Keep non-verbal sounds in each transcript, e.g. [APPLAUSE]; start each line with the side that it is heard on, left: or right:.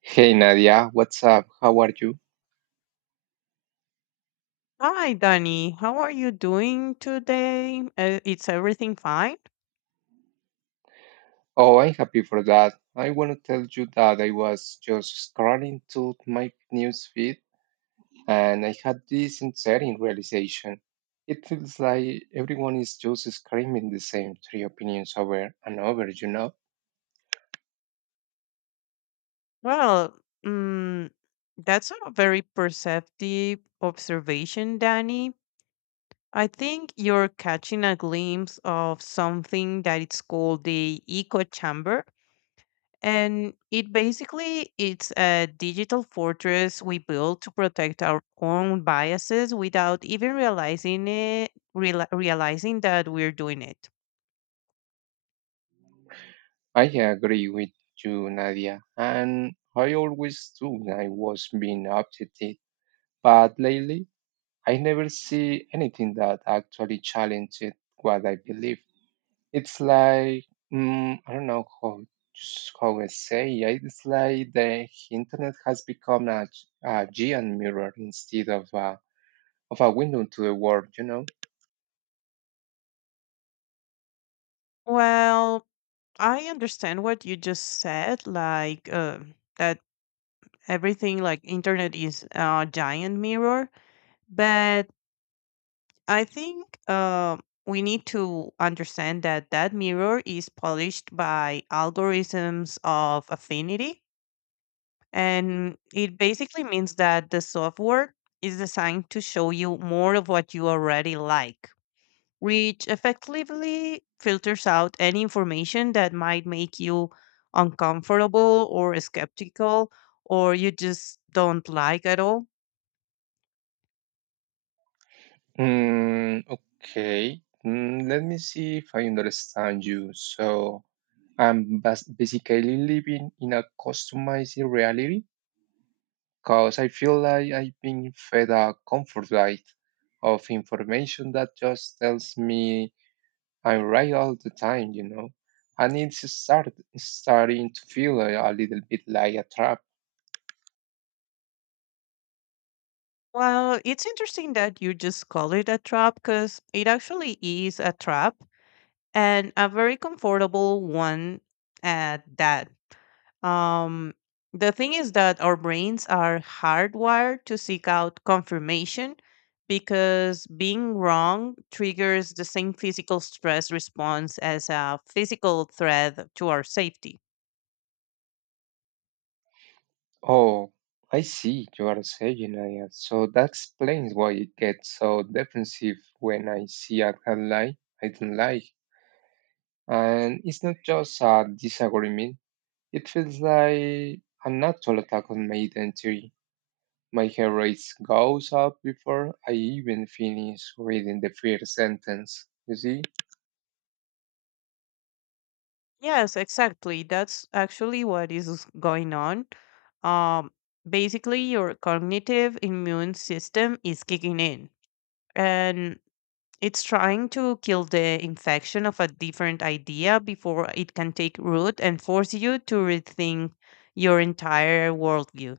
right: Hey Nadia, what's up? How are you?
left: Hi, Danny. How are you doing today? It's everything fine?
right: Oh, I'm happy for that. I want to tell you that I was just scrolling through my news feed and I had this unsettling realization. It feels like everyone is just screaming the same three opinions over and over, you know?
left: Well, mm, that's a very perceptive observation, Danny. I think you're catching a glimpse of something that it's called the echo chamber, and it basically it's a digital fortress we build to protect our own biases without even realizing it, realizing that we're doing it.
right: I agree with you, Nadia, and I always do when I was being updated, but lately I never see anything that actually challenges what I believe. It's like, I don't know how I say it. It's like the internet has become a giant mirror instead of a window to the world, you know?
left: Well, I understand what you just said, like that everything like internet is a giant mirror, but I think we need to understand that that mirror is polished by algorithms of affinity, and it basically means that the software is designed to show you more of what you already like, which effectively filters out any information that might make you uncomfortable or skeptical or you just don't like at all.
right: Mm, okay. Let me see if I understand you. So I'm basically living in a customized reality because I feel like I've been fed a comfort diet of information that just tells me I'm right all the time. And it's starting to feel a little bit like a trap.
left: Well, it's interesting that you just call it a trap because it actually is a trap, and a very comfortable one at that. Um, the thing is that our brains are hardwired to seek out confirmation because being wrong triggers the same physical stress response as a physical threat to our safety.
right: Oh, I see, you are saying, Aya. So that explains why it gets so defensive when I see a headline I don't like. And it's not just a disagreement, it feels like a natural attack on my identity. My heart rate goes up before I even finish reading the first sentence. You see?
left: Yes, exactly. That's actually what is going on. Um, Basically, your cognitive immune system is kicking in and it's trying to kill the infection of a different idea before it can take root and force you to rethink your entire worldview.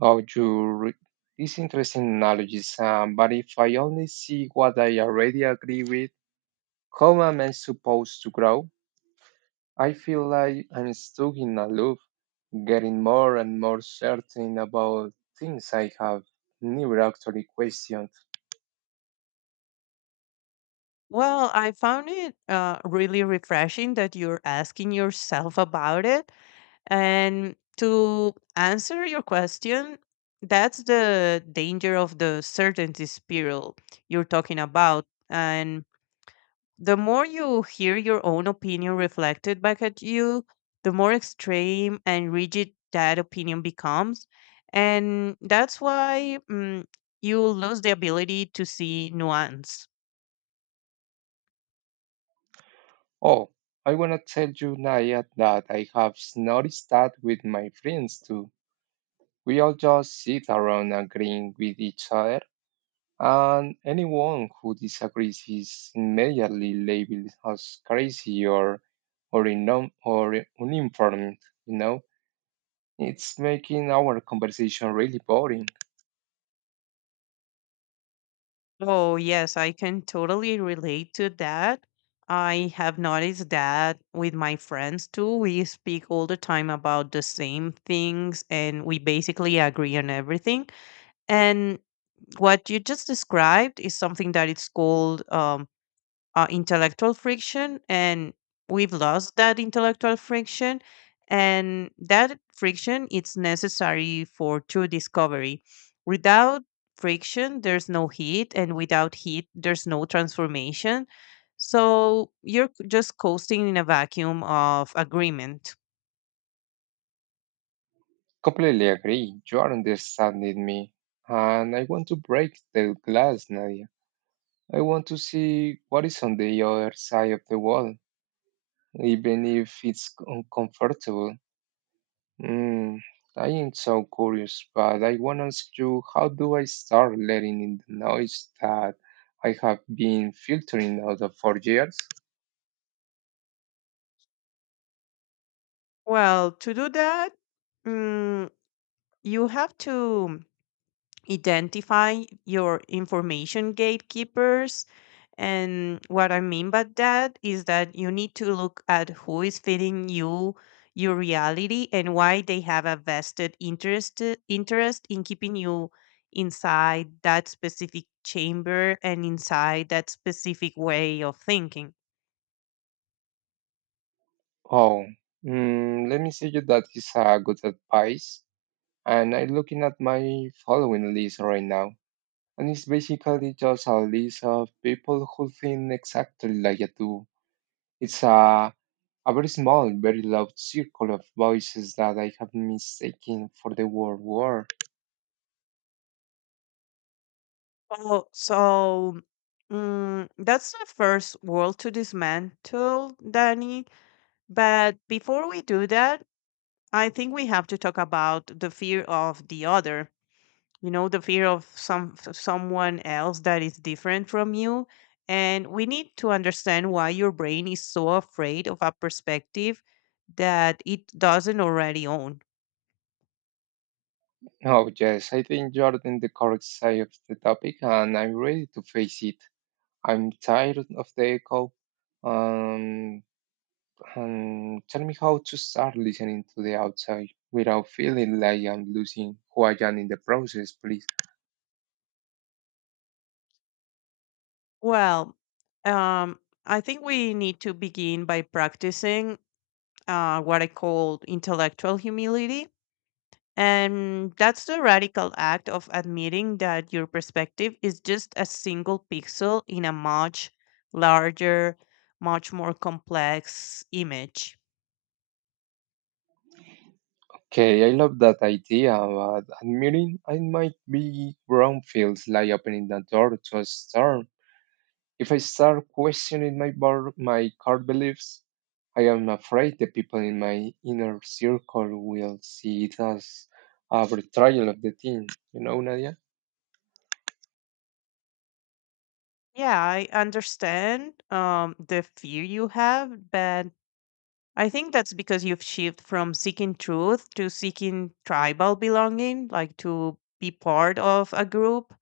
right: Oh, these interesting analogies. But if I only see what I already agree with, how am I supposed to grow? I feel like I'm stuck in a loop, getting more and more certain about things I have never actually questioned.
left: Well, I found it really refreshing that you're asking yourself about it. And to answer your question, that's the danger of the certainty spiral you're talking about. And the more you hear your own opinion reflected back at you, the more extreme and rigid that opinion becomes. And that's why you lose the ability to see nuance.
right: Oh, I wanna tell you, Naya, that I have noticed that with my friends too. We all just sit around agreeing with each other. And anyone who disagrees is immediately labeled as crazy or uninformed, you know? It's making our conversation really boring.
left: Oh, yes, I can totally relate to that. I have noticed that with my friends too. We speak all the time about the same things and we basically agree on everything. And what you just described is something that it's called intellectual friction, and we've lost that intellectual friction, and that friction it's necessary for true discovery. Without friction there's no heat, and without heat there's no transformation, so you're just coasting in a vacuum of agreement.
right: Completely agree. You are understanding me. And I want to break the glass, Nadia. I want to see what is on the other side of the wall, even if it's uncomfortable. Mm, I am so curious, but I want to ask you, how do I start letting in the noise that I have been filtering out of for years?
left: Well, to do that, mm, you have to identify your information gatekeepers. And what I mean by that is that you need to look at who is feeding you your reality and why they have a vested interest in keeping you inside that specific chamber and inside that specific way of thinking.
right: Oh, let me say you that is a good advice. And I'm looking at my following list right now, and it's basically just a list of people who think exactly like I do. It's a very small, very loud circle of voices that I have mistaken for the word war.
left: Oh, so that's the first wall to dismantle, Danny. But before we do that, I think we have to talk about the fear of the other, you know, the fear of someone else that is different from you. And we need to understand why your brain is so afraid of a perspective that it doesn't already own.
right: Oh, yes, I think you are in the correct side of the topic, and I'm ready to face it. I'm tired of the echo. Um, and tell me how to start listening to the outside without feeling like I'm losing who I am in the process, please.
left: Well, um, I think we need to begin by practicing what I call intellectual humility. And that's the radical act of admitting that your perspective is just a single pixel in a much larger, much more complex image.
right: Okay, I love that idea, but admitting I might be wrong feels like opening the door to a storm. If I start questioning my core beliefs, I am afraid the people in my inner circle will see it as a betrayal of the team. You know, Nadia?
left: Yeah, I understand the fear you have, but I think that's because you've shifted from seeking truth to seeking tribal belonging, like to be part of a group.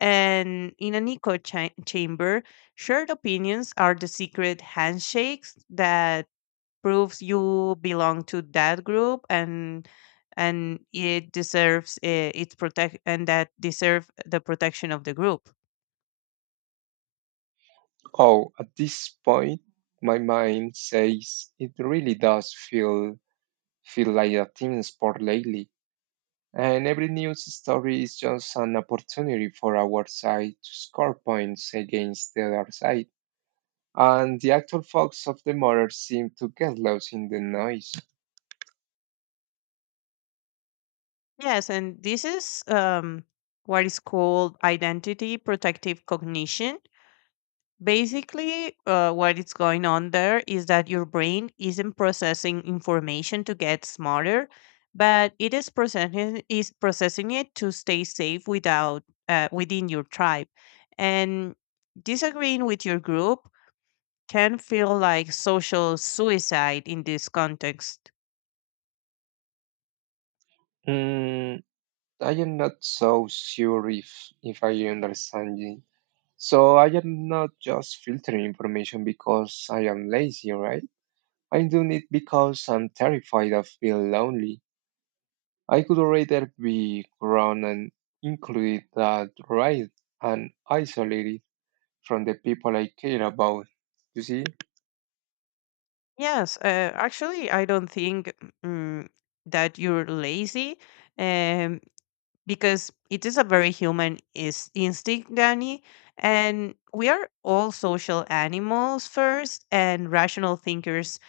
left: And in an chamber, shared opinions are the secret handshakes that proves you belong to that group, and it deserves its protect and that deserve the protection of the group.
right: Oh, at this point, my mind says it really does feel like a team sport lately. And every news story is just an opportunity for our side to score points against the other side. And the actual facts of the matter seem to get lost in the noise.
left: Yes, and this is what is called identity protective cognition. Basically, what is going on there is that your brain isn't processing information to get smarter, but it is processing it to stay safe without within your tribe. And disagreeing with your group can feel like social suicide in this context.
right: Mm, I am not so sure if I understand you. So I am not just filtering information because I am lazy, right? I'm doing it because I'm terrified of being lonely. I could rather be grown and included that right and isolated from the people I care about. You see?
left: Yes, actually, I don't think mm, that you're lazy. Um, because it is a very human is instinct, Danny. And we are all social animals first and rational thinkers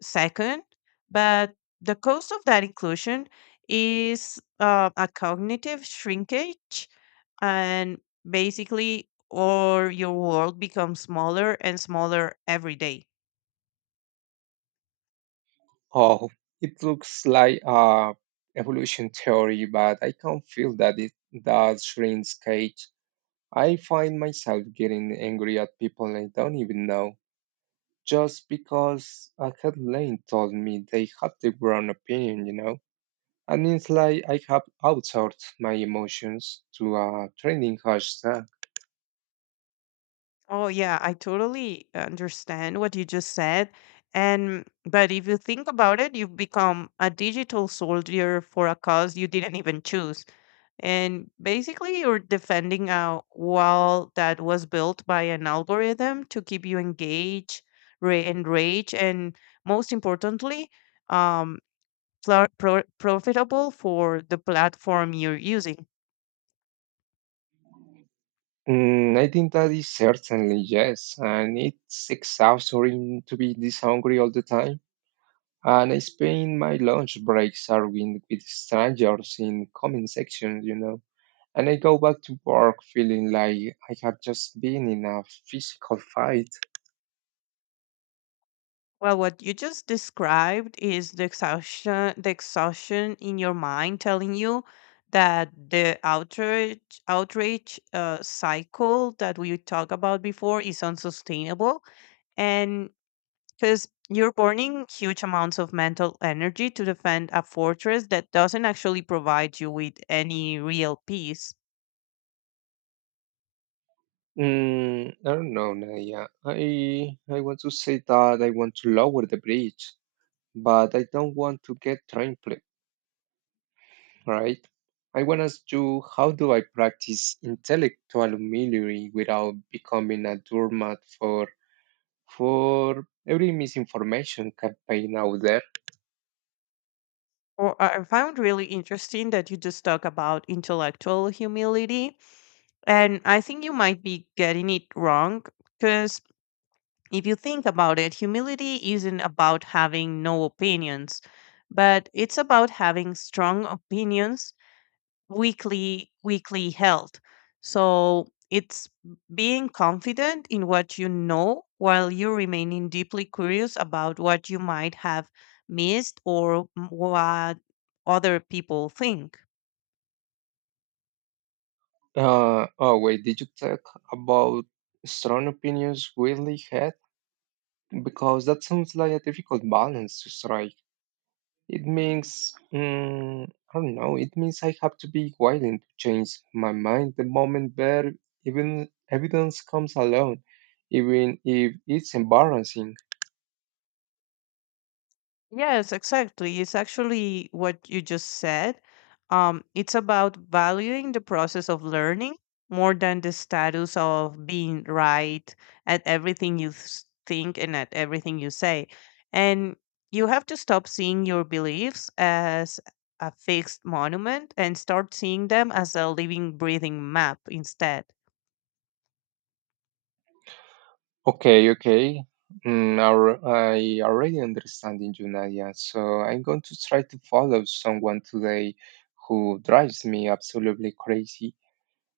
left: second. But the cost of that inclusion is a cognitive shrinkage. And basically, or your world becomes smaller and smaller every day.
right: Oh, it looks like a evolution theory, but I can feel that it that shrinks cage. I find myself getting angry at people I don't even know just because a headline told me they had the wrong opinion, you know? And it's like I have outsourced my emotions to a trending hashtag.
left: Oh yeah, I totally understand what you just said. And but if you think about it, you've become a digital soldier for a cause you didn't even choose. And basically you're defending a wall that was built by an algorithm to keep you engaged, re enraged, and most importantly, um, profitable for the platform you're using.
right: I think that is certainly yes, and it's exhausting to be this hungry all the time. And I spend my lunch breaks arguing with strangers in comment sections, you know? And I go back to work feeling like I have just been in a physical fight.
left: Well, what you just described is the exhaustion in your mind telling you that the outrage cycle that we talked about before is unsustainable, and because you're burning huge amounts of mental energy to defend a fortress that doesn't actually provide you with any real peace.
right: I don't know, Naya. I want to say that I want to lower the bridge, but I don't want to get trampled, right? I want to ask you, how do I practice intellectual humility without becoming a doormat for every misinformation campaign out there?
left: Or I found really interesting that you just talk about intellectual humility. And I think you might be getting it wrong because if you think about it, humility isn't about having no opinions, but it's about having strong opinions, weakly held. So it's being confident in what you know while you remaining deeply curious about what you might have missed or what other people think.
right: Oh wait, did you talk about strong opinions widely held? Because that sounds like a difficult balance to strike. It means, I don't know, it means I have to be willing to change my mind the moment where even evidence comes along, even if it's embarrassing.
left: Yes, exactly. It's actually what you just said. It's about valuing the process of learning more than the status of being right at everything you think and at everything you say. And you have to stop seeing your beliefs as a fixed monument and start seeing them as a living, breathing map instead.
right: Okay, okay. I already understanding you, Nadia. So I'm going to try to follow someone today who drives me absolutely crazy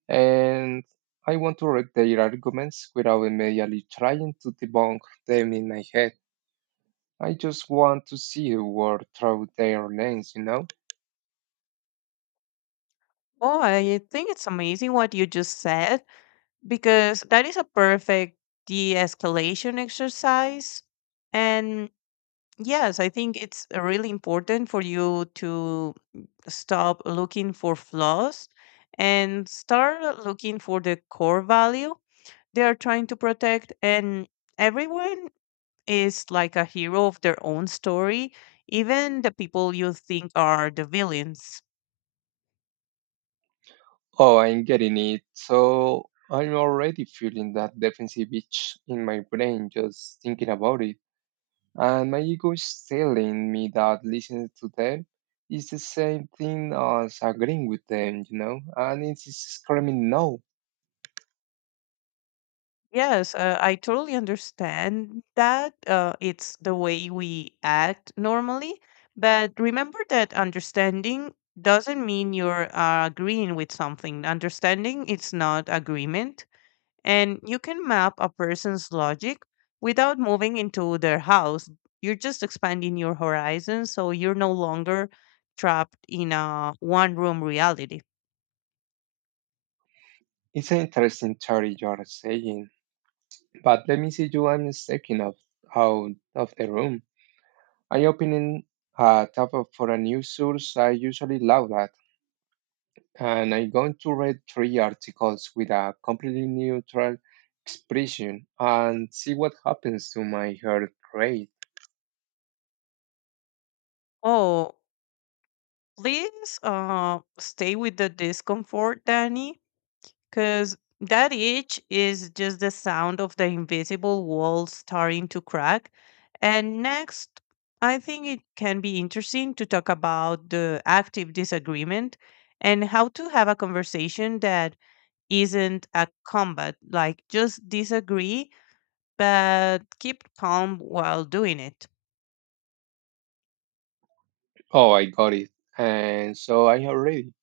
right: and I want to read their arguments without immediately trying to debunk them in my head. I just want to see the world through their lens, you know?
left: Oh, I think it's amazing what you just said because that is a perfect de-escalation exercise. And yes, I think it's really important for you to stop looking for flaws and start looking for the core value they are trying to protect. And everyone is like a hero of their own story, even the people you think are the villains.
right: Oh, I'm getting it. So I'm already feeling that defensive itch in my brain just thinking about it. And my ego is telling me that listening to them is the same thing as agreeing with them, you know? And it's screaming no.
left: Yes, I totally understand that. It's the way we act normally. But remember that understanding doesn't mean you're agreeing with something. Understanding it's not agreement. And you can map a person's logic without moving into their house. You're just expanding your horizon, so you're no longer trapped in a one room reality.
right: It's an interesting theory you're saying. But let me see you. I'm taking of out of the room. I opening a tab for a new source I usually love at, and I'm going to read three articles with a completely neutral expression and see what happens to my heart rate.
left: Oh, please stay with the discomfort, Danny. Because that itch is just the sound of the invisible wall starting to crack. And next, I think it can be interesting to talk about the active disagreement and how to have a conversation that isn't a combat, like just disagree, but keep calm while doing it.
right: Oh, I got it. And so I am ready.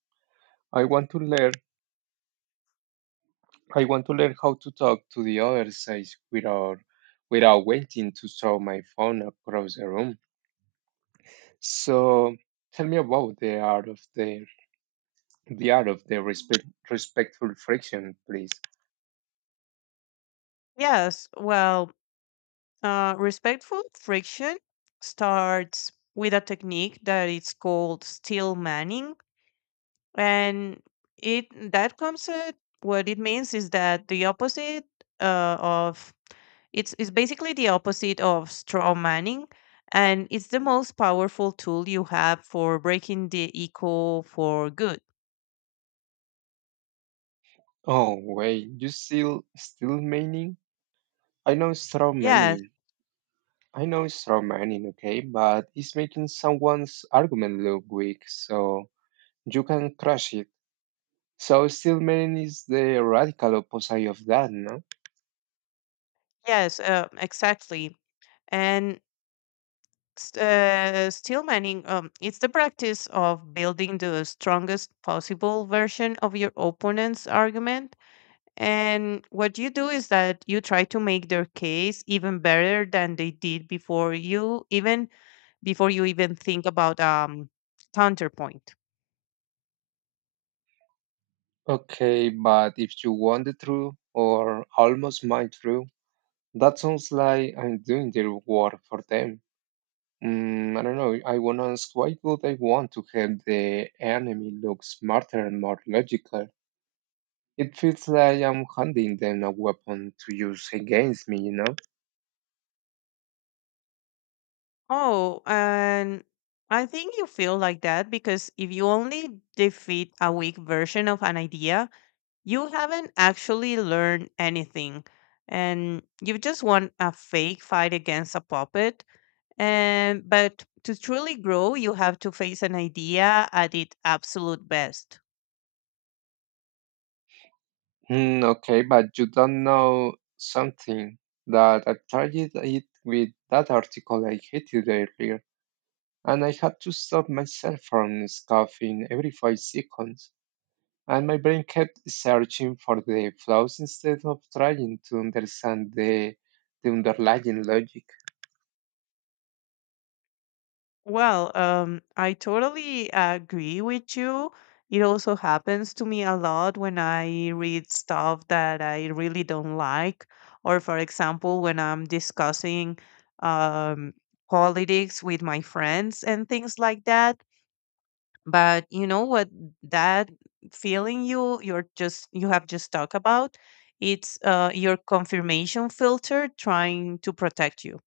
right: I want to learn. I want to learn how to talk to the other side without waiting to throw my phone across the room. So tell me about the art of the the art of the respect respectful friction, please.
left: Yes, well, respectful friction starts with a technique that is called steel manning. And it that comes what it means is that the opposite of it's basically the opposite of straw manning, and it's the most powerful tool you have for breaking the echo for good.
right: Oh wait, you still meaning? I know it's straw
left: yes
right: manning. I know it's straw manning, okay, but it's making someone's argument look weak, so you can crush it. So still meaning is the radical opposite of that, no?
left: yes, exactly. And steel manning it's the practice of building the strongest possible version of your opponent's argument. And what you do is that you try to make their case even better than they did before you even think about counterpoint.
right: Okay, but if you want the truth or almost my truth, that sounds like I'm doing the work for them. I don't know. I want to ask why would I want to have the enemy look smarter and more logical? It feels like I'm handing them a weapon to use against me, you know?
left: Oh, and I think you feel like that because if you only defeat a weak version of an idea, you haven't actually learned anything. And you just won a fake fight against a puppet. And but to truly grow, you have to face an idea at its absolute best.
right: Okay, but you don't know something that I tried it with that article I hated earlier, and I had to stop myself from scoffing every 5 seconds. And my brain kept searching for the flaws instead of trying to understand the underlying logic.
left: Well, I totally agree with you. It also happens to me a lot when I read stuff that I really don't like, or for example, when I'm discussing um, politics with my friends and things like that. But you know what that feeling you have just talked about? It's your confirmation filter trying to protect you.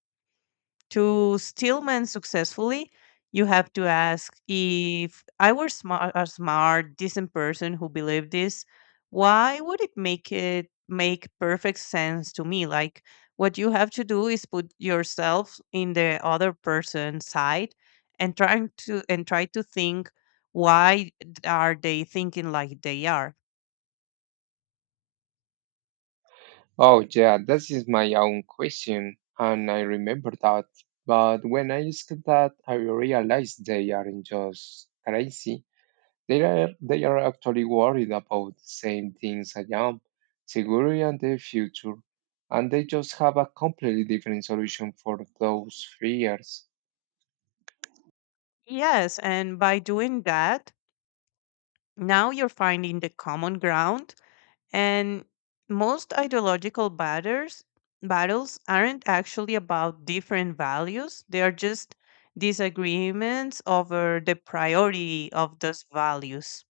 left: To Stillman successfully, you have to ask, if I were a smart, decent person who believed this, why would it make perfect sense to me? Like, what you have to do is put yourself in the other person's side and try to think why are they thinking like they are.
right: Oh, yeah, this is my own question, and I remember that. But when I asked that, I realized they aren't just crazy. They are actually worried about the same things I am, security and the future. And they just have a completely different solution for those fears.
left: Yes, and by doing that, now you're finding the common ground. And most battles aren't actually about different values, they are just disagreements over the priority of those values.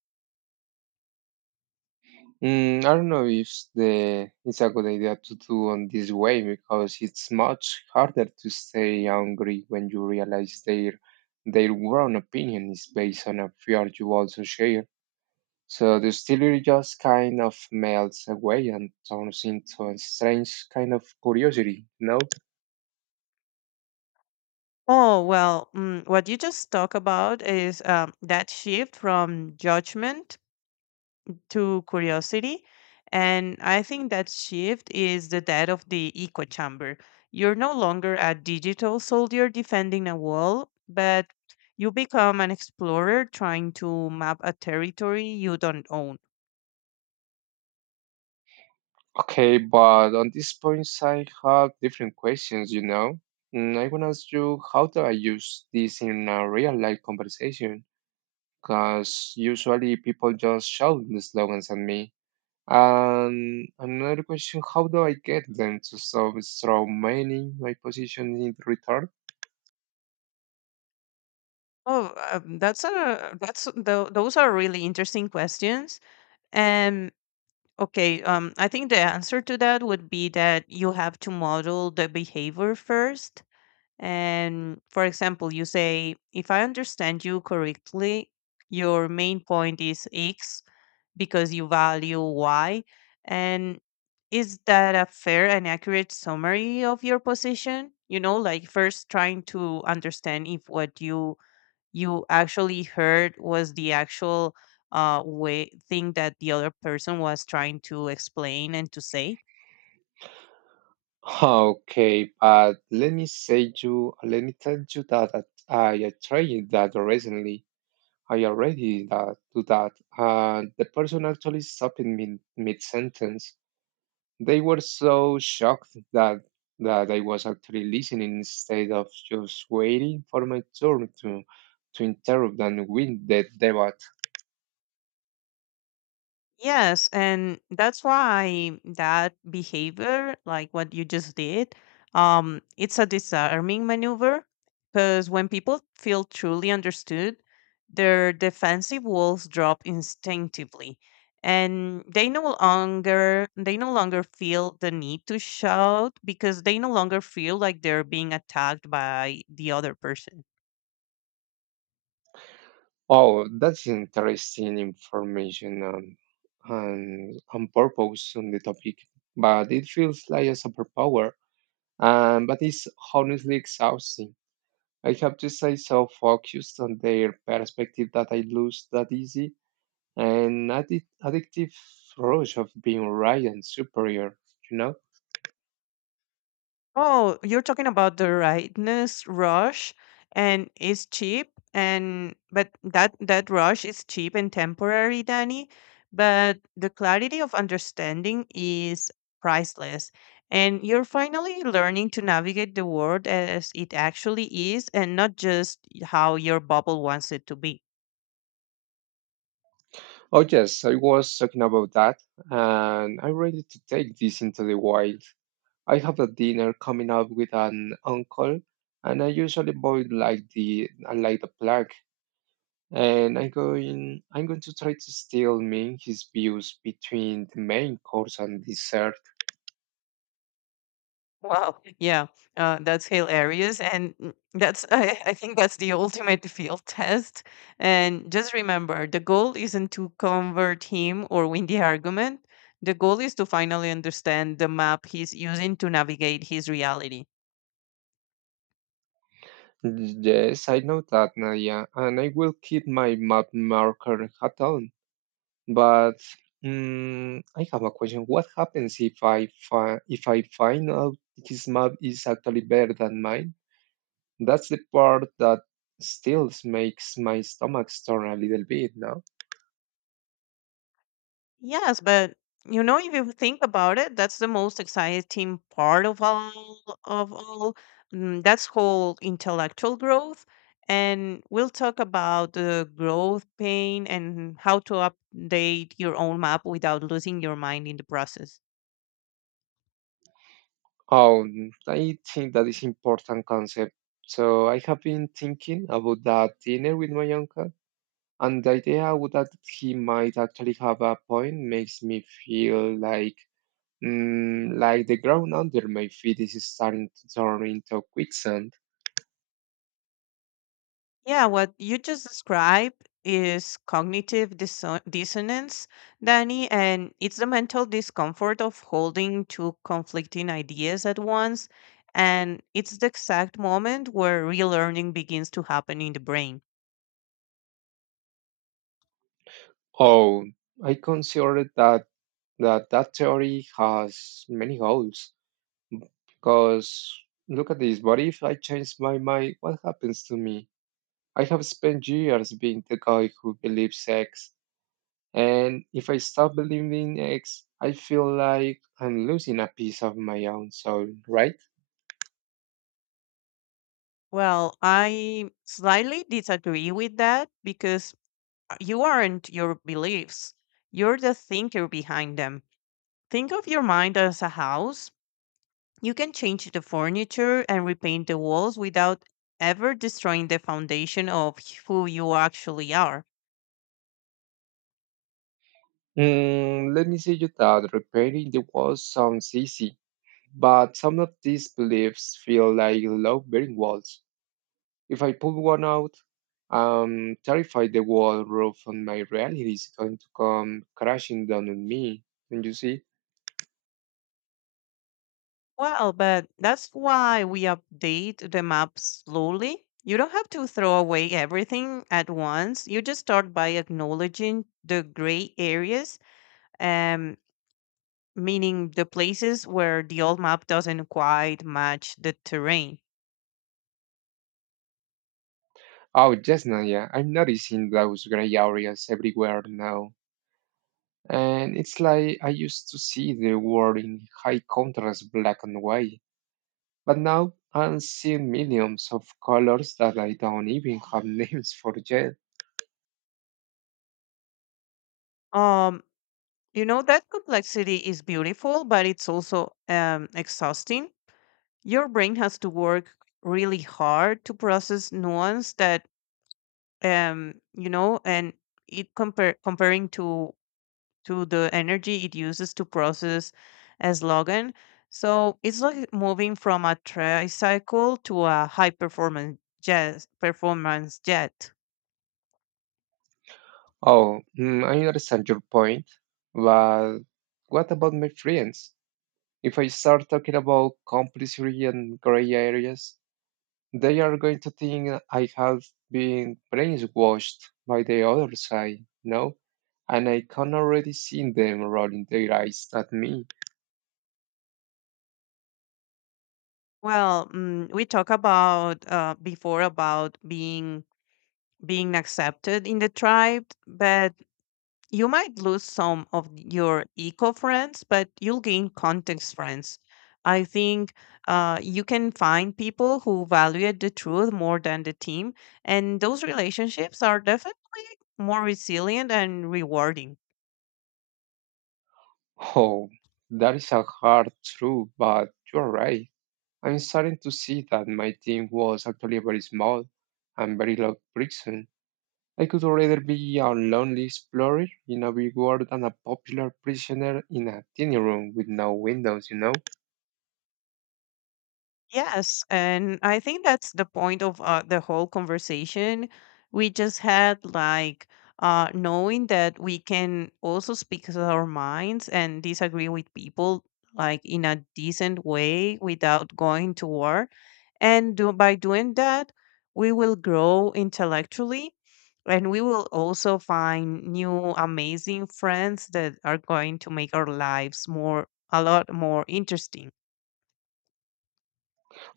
right: I don't know if the it's a good idea to do on this way because it's much harder to stay hungry when you realize their own opinion is based on a fear you also share. So the story just kind of melts away and turns into a strange kind of curiosity, you know?
left: Oh, well, what you just talked about is that shift from judgment to curiosity. And I think that shift is the death of the echo chamber. You're no longer a digital soldier defending a wall, but you become an explorer trying to map a territory you don't own.
right: Okay, but on this point, I have different questions, you know? I want to ask you, how do I use this in a real life conversation? Because usually people just shout the slogans at me. And another question how do I get them to stop strawmanning my position in return?
left: Oh, that's those are really interesting questions. And Okay, I think the answer to that would be that you have to model the behavior first. And for example, you say, if I understand you correctly, your main point is X because you value Y. And is that a fair and accurate summary of your position? You know, like first trying to understand if what you actually heard was the actual way thing that the other person was trying to explain and to say.
right: [LAUGHS] Okay, but let me say you, let me tell you that I tried that recently. I already that, do that. The person actually stopped me mid sentence. They were so shocked that I was actually listening instead of just waiting for my turn to interrupt and win the debate.
left: Yes, and that's why that behavior, like what you just did, it's a disarming maneuver, because when people feel truly understood, their defensive walls drop instinctively, and they no longer feel the need to shout because they no longer feel like they're being attacked by the other person.
right: Oh, that's interesting information and purpose on the topic, but it feels like a superpower. But it's honestly exhausting. I have to say so focused on their perspective that I lose that easy an addictive rush of being right and superior, you know?
left: Oh, you're talking about the rightness rush, and it's cheap and but that that rush is cheap and temporary, Danny, but the clarity of understanding is priceless. And you're finally learning to navigate the world as it actually is, and not just how your bubble wants it to be.
right: Oh, yes, I was talking about that, and I'm ready to take this into the wild. I have a dinner coming up with an uncle, and I usually boil like the plague. And I'm going to try to steal me his views between the main course and dessert.
left: Wow. [LAUGHS] Yeah, that's hilarious, and that's… [LAUGHS] I think that's the ultimate field test. And just remember, the goal isn't to convert him or win the argument. The goal is to finally understand the map he's using to navigate his reality.
right: Yes, I know that, Nadia, and I will keep my map marker hat on. But I have a question. What happens if if I find out his map is actually better than mine? That's the part that still makes my stomach turn a little bit, no?
left: Yes, but you know, if you think about it, that's the most exciting part of all. That's whole intellectual growth, and we'll talk about the growth pain and how to update your own map without losing your mind in the process.
right: Oh, I think that is important concept. So I have been thinking about that dinner with my uncle. And the idea would that he might actually have a point makes me feel like the ground under my feet is starting to turn into quicksand.
left: Yeah, what you just described is cognitive dissonance, Danny, and it's the mental discomfort of holding two conflicting ideas at once. And it's the exact moment where relearning begins to happen in the brain.
right: Oh, I consider that that theory has many holes. Because look at this, what if I change my mind? What happens to me? I have spent years being the guy who believes X, and if I stop believing X, I feel like I'm losing a piece of my own soul, right?
left: Well, I slightly disagree with that because you aren't your beliefs, you're the thinker behind them. Think of your mind as a house. You can change the furniture and repaint the walls without ever destroying the foundation of who you actually are.
right: Let me say you that repairing the walls sounds easy, but some of these beliefs feel like load-bearing walls. If I pull one out, I'm terrified the wall roof on my reality is going to come crashing down on me. Don't you see?
left: Well, but that's why we update the map slowly. You don't have to throw away everything at once. You just start by acknowledging the gray areas, um, meaning the places where the old map doesn't quite match the terrain.
right: Oh, yes, Naya, I'm noticing those gray areas everywhere now. And it's like I used to see the world in high contrast black and white. But now I see millions of colors that I don't even have [LAUGHS] names for yet.
left: Um, You know, that complexity is beautiful, but it's also exhausting. Your brain has to work really hard to process nuance that, you know, and it compare comparing to the energy it uses to process as Logan. So it's like moving from a tricycle to a high performance jet performance jet.
right: Oh, I understand your point. But what about my friends? If I start talking about compulsory and gray areas, they are going to think I have been brainwashed by the other side, no? And I can already see them rolling their eyes at me.
left: Well, we talked about before about being accepted in the tribe, but you might lose some of your eco friends, but you'll gain context friends. I think you can find people who value the truth more than the team, and those relationships are definitely more resilient and rewarding.
right: Oh, that is a hard truth, but you're right. I'm starting to see that my team was actually very small and very low friction. I could rather be a lonely explorer in a big world than a popular prisoner in a tiny room with no windows, you know?
left: Yes, and I think that's the point of the whole conversation we just had, like knowing that we can also speak with our minds and disagree with people, like in a decent way, without going to war. And by doing that, we will grow intellectually, and we will also find new amazing friends that are going to make our lives more a lot more interesting.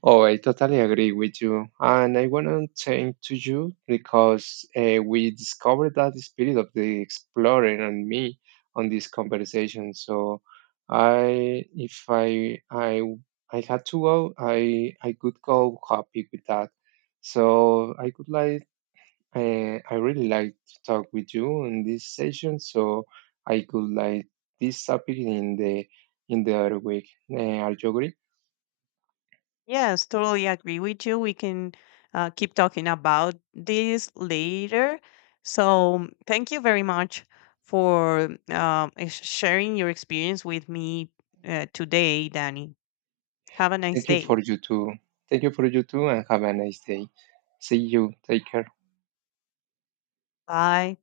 right: Oh, I totally agree with you. And I want to thank to you because we discovered that spirit of the explorer and me on this conversation. So if I had to go, I could go happy with that. So I really like to talk with you in this session. So I could like this topic in the other week. Are you agree?
left: Yes, totally agree with you. We can keep talking about this later. So, thank you very much for sharing your experience with me today, Danny. Have a nice
right: Thank you
left: day.
right: for you too. Thank you for you too, and have a nice day. See you. Take care.
left: Bye.